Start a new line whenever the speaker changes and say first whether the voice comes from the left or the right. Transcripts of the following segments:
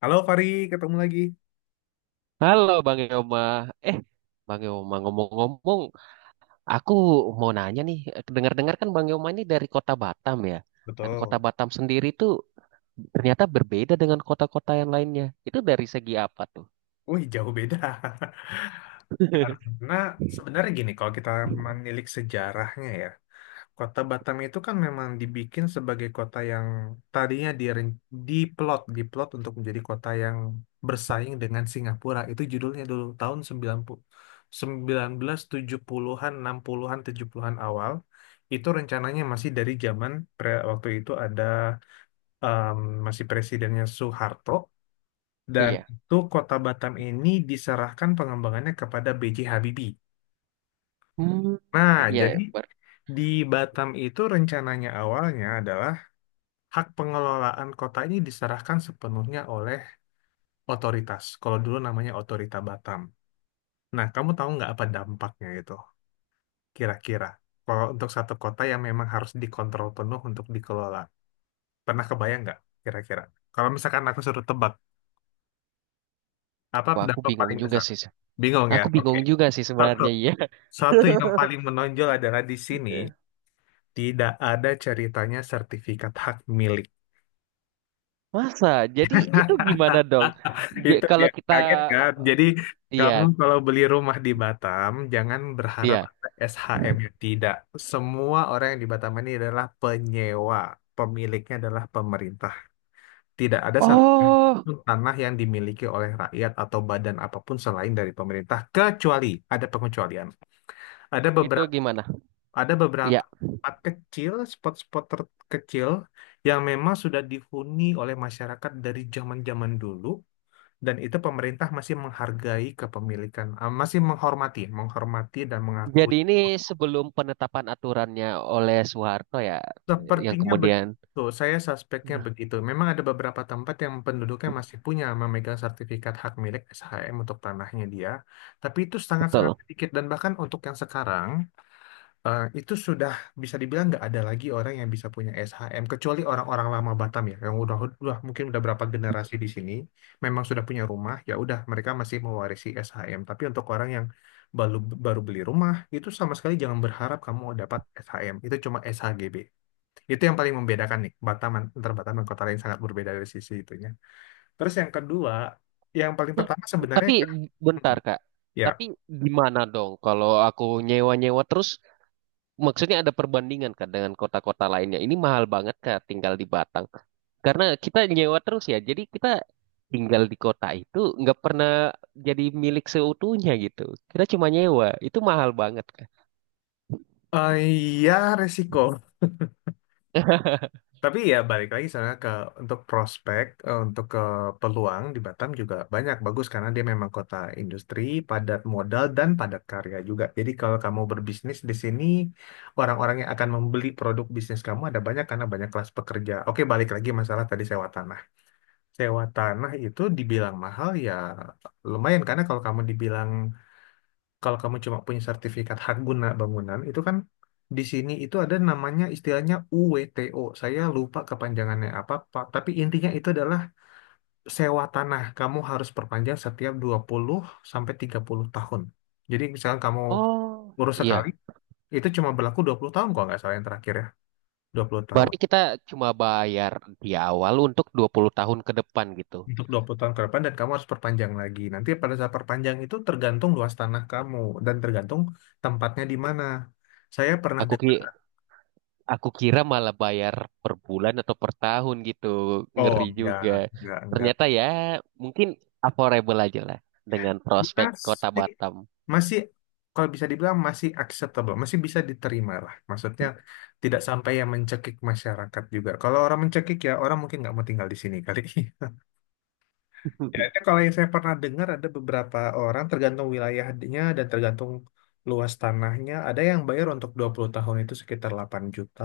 left: Halo Fari, ketemu lagi.
right: Halo Bang Yoma, eh Bang Yoma ngomong-ngomong, aku mau nanya nih, dengar-dengar kan Bang Yoma ini dari kota Batam ya, dan kota
left: Betul.
right: Batam sendiri tuh ternyata berbeda dengan kota-kota yang lainnya. Itu dari segi apa tuh?
left: Wih, jauh beda. Karena sebenarnya gini, kalau kita menilik sejarahnya, ya, kota Batam itu kan memang dibikin sebagai kota yang tadinya diplot untuk menjadi kota yang bersaing dengan Singapura. Itu judulnya dulu, tahun 90, 1970-an, 60-an, 70-an awal. Itu rencananya masih dari zaman waktu itu ada em, masih presidennya Soeharto. Dan
right: Iya,
left: itu Kota Batam ini diserahkan pengembangannya kepada B.J. Habibie.
right: hmm,
left: Nah,
right: iya,
left: jadi
right: ber-
left: di Batam itu rencananya awalnya adalah hak pengelolaan kota ini diserahkan sepenuhnya oleh otoritas. Kalau dulu namanya Otorita Batam. Nah, kamu tahu nggak apa dampaknya itu kira-kira? Kalau untuk satu kota yang memang harus dikontrol penuh untuk dikelola. Pernah kebayang nggak kira-kira? Kalau misalkan aku suruh tebak, apa
right: wah, aku
left: dampak
right: bingung
left: paling
right: juga
left: besar?
right: sih,
left: Bingung, ya?
right: aku
left: Oke.
right: bingung juga sih
left: Satu,
right: sebenarnya iya.
left: satu yang paling menonjol adalah di sini tidak ada ceritanya sertifikat hak milik.
right: Masa? Jadi itu gimana dong?
left: Itu dia
right: Kalau kita,
left: kaget, kan.
right: eh,
left: Jadi
right: iya,
left: kamu kalau beli rumah di Batam jangan berharap
right: iya.
left: ada SHM, ya. Tidak. Semua orang yang di Batam ini adalah penyewa. Pemiliknya adalah pemerintah. Tidak ada
right: Oh,
left: satu tanah yang dimiliki oleh rakyat atau badan apapun selain dari pemerintah kecuali ada pengecualian. Ada
right: itu
left: beberapa
right: gimana?
left: Ada
right: Iya.
left: beberapa tempat kecil, spot-spot terkecil yang memang sudah dihuni oleh masyarakat dari zaman-zaman dulu, dan itu pemerintah masih menghargai kepemilikan, masih menghormati, menghormati dan mengakui.
right: Jadi ini sebelum penetapan aturannya oleh Soeharto ya, yang
left: Sepertinya
right: kemudian,
left: begitu, saya suspeknya
right: nah,
left: begitu. Memang ada beberapa tempat yang penduduknya masih punya memegang sertifikat hak milik SHM untuk tanahnya dia, tapi itu sangat-sangat
right: betul.
left: sedikit, dan bahkan untuk yang sekarang itu sudah bisa dibilang nggak ada lagi orang yang bisa punya SHM kecuali orang-orang lama Batam, ya, yang udah mungkin udah berapa generasi di sini memang sudah punya rumah, ya udah mereka masih mewarisi SHM. Tapi untuk orang yang baru baru beli rumah itu sama sekali jangan berharap kamu dapat SHM, itu cuma SHGB. Itu yang paling membedakan nih Batam, antar Batam dan kota lain sangat berbeda dari sisi itunya. Terus yang kedua, yang paling pertama sebenarnya.
right: Tapi bentar
left: Hmm,
right: Kak,
left: ya.
right: tapi gimana dong kalau aku nyewa-nyewa terus, maksudnya ada perbandingan Kak dengan kota-kota lainnya. Ini mahal banget Kak tinggal di Batang. Karena kita nyewa terus ya, jadi kita tinggal di kota itu nggak pernah jadi milik seutuhnya gitu. Kita cuma nyewa, itu mahal banget Kak.
left: Eh, ya, resiko. Tapi ya balik lagi sana ke untuk prospek, untuk ke peluang di Batam juga banyak bagus karena dia memang kota industri, padat modal dan padat karya juga. Jadi kalau kamu berbisnis di sini, orang-orang yang akan membeli produk bisnis kamu ada banyak karena banyak kelas pekerja. Oke, balik lagi masalah tadi sewa tanah. Sewa tanah itu dibilang mahal, ya, lumayan. Karena kalau kamu dibilang kalau kamu cuma punya sertifikat hak guna bangunan, itu kan di sini itu ada namanya istilahnya UWTO. Saya lupa kepanjangannya apa, Pak. Tapi intinya itu adalah sewa tanah. Kamu harus perpanjang setiap 20 sampai 30 tahun. Jadi misalkan kamu
right: Oh,
left: urus
right: iya.
left: sekali, itu cuma berlaku 20 tahun kalau nggak salah yang terakhir, ya. 20 tahun.
right: Berarti kita cuma bayar di awal untuk 20 tahun ke depan gitu.
left: Untuk 20 tahun ke depan dan kamu harus perpanjang lagi. Nanti pada saat perpanjang itu tergantung luas tanah kamu dan tergantung tempatnya di mana. Saya pernah
right: Aku ki
left: dengar,
right: aku kira malah bayar per bulan atau per tahun gitu.
left: oh
right: Ngeri juga.
left: enggak, enggak.
right: Ternyata ya mungkin affordable aja lah dengan prospek Kota
left: Masih,
right: Batam.
left: masih kalau bisa dibilang masih acceptable, masih bisa diterima lah. Maksudnya tidak sampai yang mencekik masyarakat juga. Kalau orang mencekik, ya, orang mungkin nggak mau tinggal di sini kali. Ya, itu kalau yang saya pernah dengar ada beberapa orang tergantung wilayahnya dan tergantung luas tanahnya, ada yang bayar untuk 20 tahun itu sekitar 8 juta,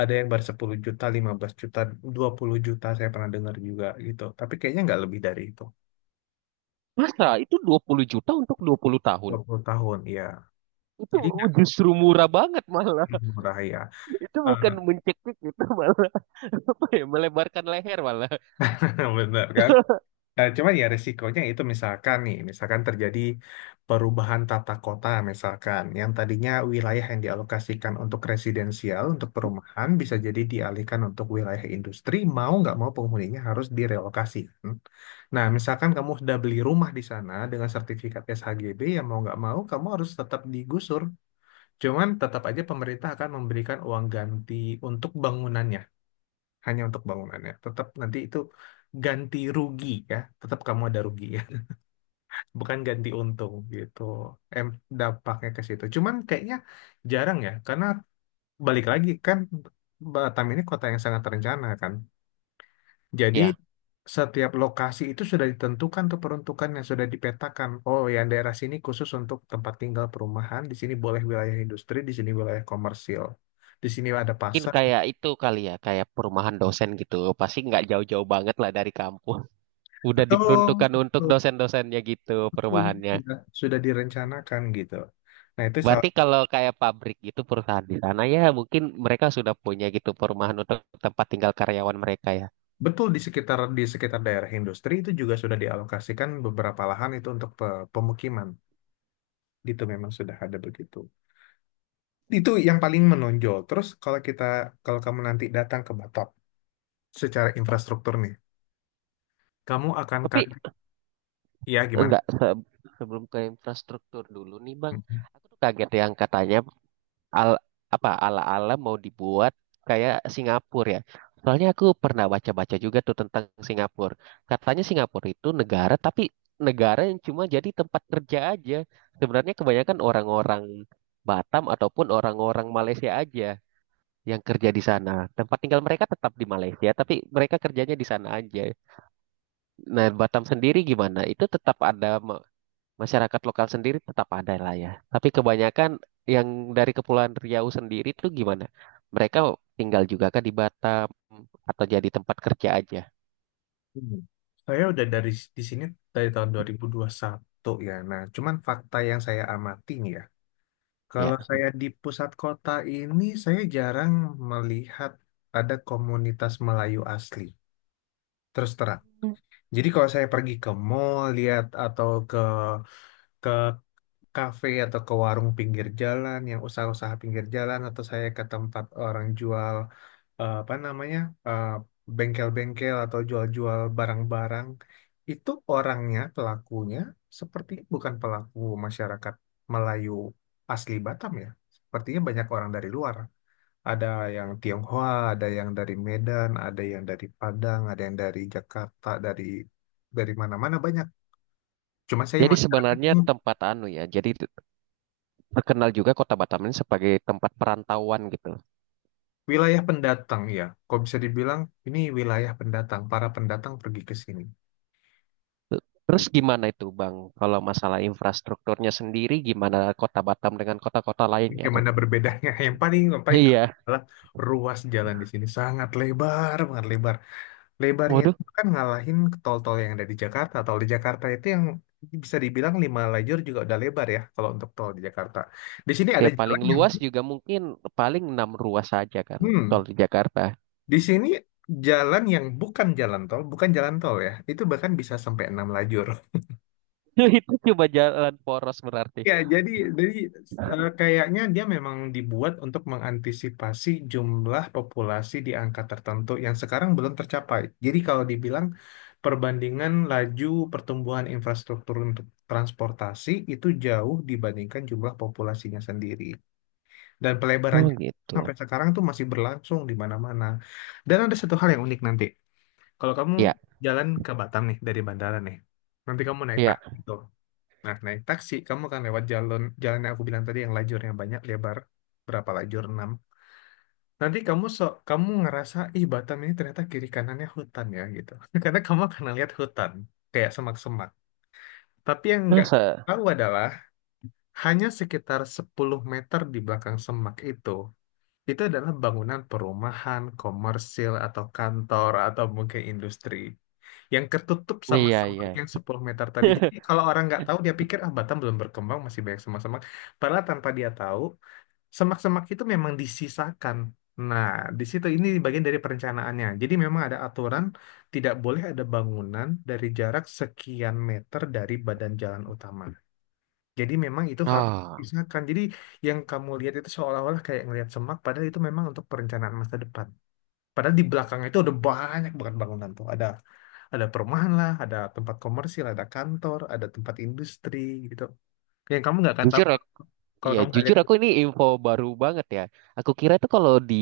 left: ada yang bayar 10 juta, 15 juta, 20 juta saya pernah dengar juga gitu. Tapi kayaknya nggak lebih dari itu.
right: Masa itu 20 juta untuk 20 tahun?
left: 20 tahun, ya.
right: Itu
left: Jadi nggak
right: justru murah banget malah.
left: murah, ya.
right: Itu
left: Eh,
right: bukan mencekik gitu malah, apa ya, melebarkan leher malah.
left: Bener, kan? Cuman ya resikonya itu misalkan nih, misalkan terjadi perubahan tata kota misalkan, yang tadinya wilayah yang dialokasikan untuk residensial, untuk perumahan, bisa jadi dialihkan untuk wilayah industri, mau nggak mau penghuninya harus direlokasi. Nah, misalkan kamu sudah beli rumah di sana dengan sertifikat SHGB, ya mau nggak mau kamu harus tetap digusur. Cuman tetap aja pemerintah akan memberikan uang ganti untuk bangunannya hanya untuk bangunannya. Tetap nanti itu ganti rugi, ya, tetap kamu ada rugi, ya, bukan ganti untung gitu. Em dampaknya ke situ. Cuman kayaknya jarang, ya, karena balik lagi kan Batam ini kota yang sangat terencana, kan. Jadi
right: Ya,
left: setiap lokasi itu sudah ditentukan tuh peruntukannya sudah dipetakan. Oh, yang daerah sini khusus untuk tempat tinggal perumahan, di sini boleh wilayah industri, di sini wilayah komersil, di sini ada
right: mungkin
left: pasar.
right: kayak itu kali ya, kayak perumahan dosen gitu. Pasti nggak jauh-jauh banget lah dari kampus. Udah
left: Betul.
right: diperuntukkan untuk dosen-dosennya gitu perumahannya.
left: Sudah direncanakan gitu. Nah, itu
right: Berarti kalau kayak pabrik gitu perusahaan di sana ya mungkin mereka sudah punya gitu perumahan untuk tempat tinggal karyawan mereka ya.
left: betul, di sekitar daerah industri itu juga sudah dialokasikan beberapa lahan itu untuk pemukiman. Itu memang sudah ada begitu. Itu yang paling menonjol. Terus kalau kamu nanti datang ke Batok, secara infrastruktur nih, kamu akan
right: Tapi
left: kaget, ya, gimana?
right: enggak sebelum ke infrastruktur dulu nih Bang.
left: Mhm.
right: Aku tuh kaget yang katanya al apa ala-ala mau dibuat kayak Singapura ya. Soalnya aku pernah baca-baca juga tuh tentang Singapura. Katanya Singapura itu negara, tapi negara yang cuma jadi tempat kerja aja. Sebenarnya kebanyakan orang-orang Batam ataupun orang-orang Malaysia aja yang kerja di sana. Tempat tinggal mereka tetap di Malaysia, tapi mereka kerjanya di sana aja. Nah, Batam sendiri gimana? Itu tetap ada masyarakat lokal sendiri, tetap ada lah ya. Tapi kebanyakan yang dari Kepulauan Riau sendiri tuh gimana? Mereka tinggal juga kan di Batam atau jadi tempat kerja aja.
left: Hmm. Saya udah dari di sini dari tahun dua 2021, ya. Nah, cuman fakta yang saya amati nih, ya.
right: Ya,
left: Kalau saya di pusat kota ini, saya jarang melihat ada komunitas Melayu asli. Terus terang. Jadi kalau saya pergi ke mall, lihat atau ke kafe atau ke warung pinggir jalan yang usaha-usaha pinggir jalan atau saya ke tempat orang jual apa namanya, eh, bengkel-bengkel atau jual-jual barang-barang, itu orangnya pelakunya seperti bukan pelaku masyarakat Melayu asli Batam, ya. Sepertinya banyak orang dari luar, ada yang Tionghoa, ada yang dari Medan, ada yang dari Padang, ada yang dari Jakarta, dari mana-mana banyak. Cuma saya
right: jadi
left: masyarakat.
right: sebenarnya tempat anu ya, jadi terkenal juga Kota Batam ini sebagai tempat perantauan gitu.
left: Wilayah pendatang, ya, kok bisa dibilang ini wilayah pendatang, para pendatang pergi ke sini.
right: Terus
left: Gitu.
right: gimana itu Bang, kalau masalah infrastrukturnya sendiri gimana Kota Batam dengan kota-kota lain ya tuh?
left: Bagaimana berbedanya? Yang paling terasa
right: Iya,
left: adalah ruas jalan di sini sangat lebar, banget lebar. Lebarnya
right: waduh,
left: itu kan ngalahin tol-tol yang ada di Jakarta. Tol di Jakarta itu yang bisa dibilang lima lajur juga udah lebar, ya, kalau untuk tol di Jakarta. Di sini ada
right: ya paling
left: jalan yang
right: luas juga mungkin paling enam ruas saja kan kalau
left: hmm,
right: di Jakarta.
left: di sini jalan yang bukan jalan tol, bukan jalan tol, ya. Itu bahkan bisa sampai enam lajur.
right: Itu cuma jalan poros berarti.
left: Ya, jadi kayaknya dia memang dibuat untuk mengantisipasi jumlah populasi di angka tertentu yang sekarang belum tercapai. Jadi kalau dibilang perbandingan laju pertumbuhan infrastruktur untuk transportasi itu jauh dibandingkan jumlah populasinya sendiri. Dan pelebaran
right: Oh gitu.
left: sampai sekarang tuh masih berlangsung di mana-mana. Dan ada satu hal yang unik nanti. Kalau kamu
right: Ya,
left: jalan ke Batam nih dari bandara nih, nanti kamu naik
right: ya.
left: taksi gitu. Nah, naik taksi, kamu akan lewat jalan jalan yang aku bilang tadi yang lajurnya banyak, lebar berapa lajur? Enam. Nanti kamu ngerasa, ih Batam ini ternyata kiri kanannya hutan, ya, gitu. Karena kamu akan lihat hutan, kayak semak-semak. Tapi yang nggak
right: Masa?
left: tahu adalah, hanya sekitar 10 meter di belakang semak itu adalah bangunan perumahan, komersil, atau kantor, atau mungkin industri yang ketutup sama
right: Iya, iya.
left: semak yang 10 meter tadi. Jadi kalau orang nggak tahu dia pikir, ah Batam belum berkembang masih banyak semak-semak. Padahal tanpa dia tahu semak-semak itu memang disisakan. Nah, di situ ini bagian dari perencanaannya. Jadi memang ada aturan tidak boleh ada bangunan dari jarak sekian meter dari badan jalan utama. Jadi memang itu harus
right: Ah,
left: disisakan. Jadi yang kamu lihat itu seolah-olah kayak ngelihat semak, padahal itu memang untuk perencanaan masa depan. Padahal di belakangnya itu ada banyak banget bangunan tuh. Ada perumahan lah, ada tempat komersil, ada kantor, ada tempat industri gitu. Yang kamu nggak akan tahu
right: jujur, ak-
left: kalau
right: ya
left: kamu nggak
right: jujur aku
left: lihat.
right: ini info baru banget ya. Aku kira itu kalau di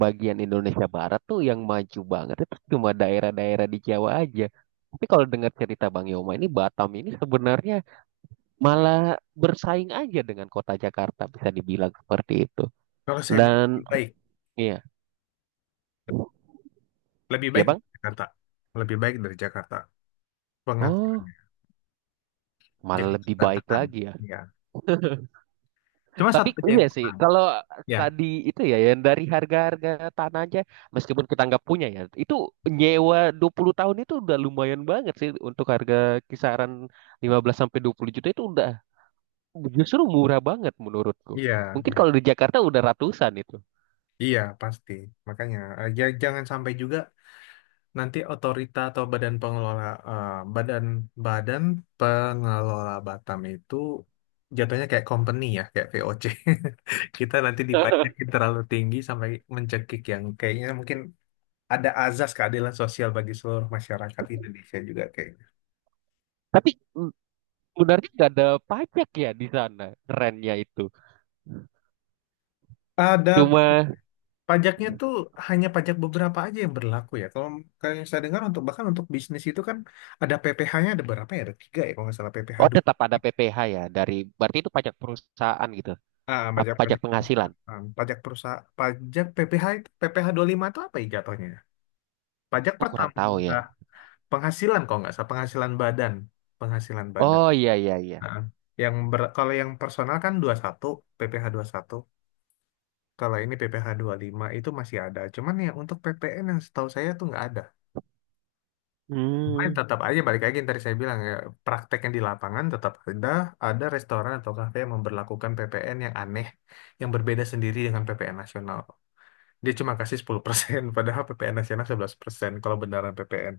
right: bagian Indonesia Barat tuh yang maju banget itu cuma daerah-daerah di Jawa aja. Tapi kalau dengar cerita Bang Yoma ini Batam ini sebenarnya malah bersaing aja dengan kota Jakarta, bisa dibilang seperti itu.
left: Kalau saya bilang
right: Dan iya,
left: lebih
right: iya
left: baik
right: Bang.
left: dari Jakarta, lebih baik dari Jakarta
right: Oh,
left: pengaturannya,
right: malah
left: Jakarta
right: lebih baik
left: berantakan.
right: lagi ya.
left: Iya. Cuma
right: Tapi
left: satu aja
right: iya
left: yang
right: sih,
left: kurang.
right: kalau
left: Ya,
right: tadi itu ya yang dari harga-harga tanah aja, meskipun kita nggak punya ya, itu nyewa 20 tahun itu udah lumayan banget sih untuk harga kisaran 15 sampai 20 juta itu udah justru murah banget menurutku.
left: iya,
right: Mungkin
left: iya,
right: kalau di Jakarta udah ratusan itu.
left: iya pasti. Makanya jangan sampai juga. Nanti otorita atau badan pengelola eh, badan, badan pengelola Batam itu jatuhnya kayak company, ya, kayak VOC. Kita nanti dipajakin terlalu tinggi sampai mencekik yang kayaknya mungkin ada azas keadilan sosial bagi seluruh masyarakat Indonesia juga kayaknya.
right: Tapi mm, sebenarnya nggak ada pajak ya di sana, rennya itu.
left: Ada
right: Cuma
left: pajaknya tuh hanya pajak beberapa aja yang berlaku, ya. Kalau kalau yang saya dengar untuk bahkan untuk bisnis itu kan ada PPh-nya ada berapa, ya? Ada tiga, ya, kalau nggak salah PPh.
right: oh, tetap ada PPh ya, dari berarti itu pajak perusahaan gitu.
left: Ah,
right: Apa
left: pajak
right: pajak
left: pajak
right: penghasilan?
left: perusahaan, pajak perusahaan, PPh itu PPh lima itu apa, ya, jatuhnya? Pajak
right: Aku kurang tahu ya.
left: penghasilan kalau nggak salah penghasilan badan, penghasilan badan.
right: Oh iya, iya, iya.
left: Ah, yang kalau yang personal kan 21 PPh satu. Kalau ini PPh lima itu masih ada. Cuman ya untuk PPN yang setahu saya tuh nggak ada. Makanya
right: Hmm,
left: tetap aja balik lagi yang tadi saya bilang, ya, prakteknya di lapangan tetap ada restoran atau kafe yang memberlakukan PPN yang aneh, yang berbeda sendiri dengan PPN nasional. Dia cuma kasih 10% padahal PPN nasional 11% kalau beneran PPN.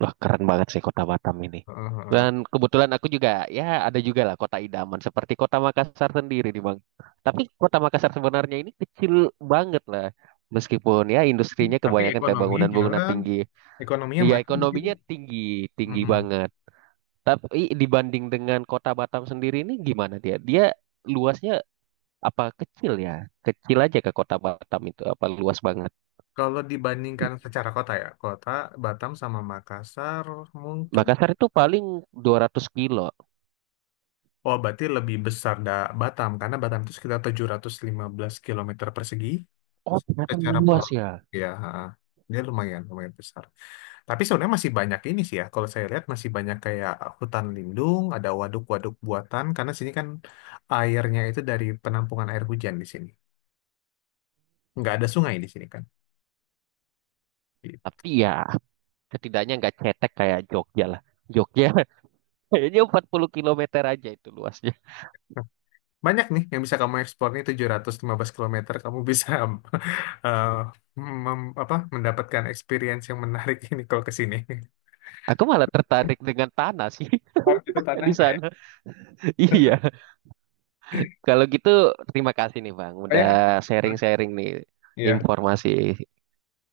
right: wah keren banget sih kota Batam ini.
left: Heeh,
right: Dan
left: heeh.
right: kebetulan aku juga, ya ada juga lah kota idaman seperti kota Makassar sendiri nih Bang. Tapi kota Makassar sebenarnya ini kecil banget lah. Meskipun ya industrinya
left: Tapi
right: kebanyakan kayak
left: ekonominya
right: bangunan-bangunan
left: jalan,
right: tinggi.
left: ekonominya
right: Nih, ya
left: maju di situ.
right: ekonominya tinggi, tinggi
left: Mm-mm.
right: banget. Tapi dibanding dengan kota Batam sendiri ini gimana dia? Dia luasnya apa kecil ya? Kecil aja ke kota Batam itu apa luas banget?
left: Kalau dibandingkan secara kota, ya, kota Batam sama Makassar mungkin,
right: Makassar itu paling 200 kilo.
left: oh berarti lebih besar, Batam, karena Batam itu sekitar 715 kilometer persegi,
right: Oh, ternyata
left: secara
right: luas
left: pulau.
right: ya.
left: Ya ha. Dia lumayan, lumayan besar tapi sebenarnya masih banyak ini sih, ya, kalau saya lihat masih banyak kayak hutan lindung, ada waduk-waduk buatan karena sini kan airnya itu dari penampungan air hujan di sini, nggak ada sungai di sini, kan. Gitu.
right: Tapi ya setidaknya nggak cetek kayak Jogja lah. Jogja kayaknya 40 kilometer aja itu luasnya.
left: Nah, banyak nih yang bisa kamu eksplor nih, 715 kilometer kamu bisa eh, mem- apa mendapatkan experience yang menarik ini kalau ke sini.
right: Aku malah tertarik dengan tanah sih
left: Oh, itu
right: di
left: tanahnya, ya.
right: sana. Iya. Kalau gitu terima kasih nih Bang.
left: Oh
right: Udah
left: ya,
right: sharing-sharing nih
left: iya.
right: informasi.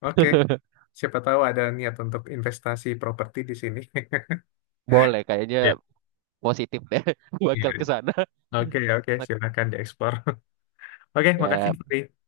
left: Oke. Siapa tahu ada niat untuk investasi properti di sini.
right: Boleh kayaknya,
left: Ya,
right: positif deh bakal
left: iya.
right: ke sana.
left: Oke, oke, silakan dieksplor. Oke, makasih,
right: Ya
left: Putri.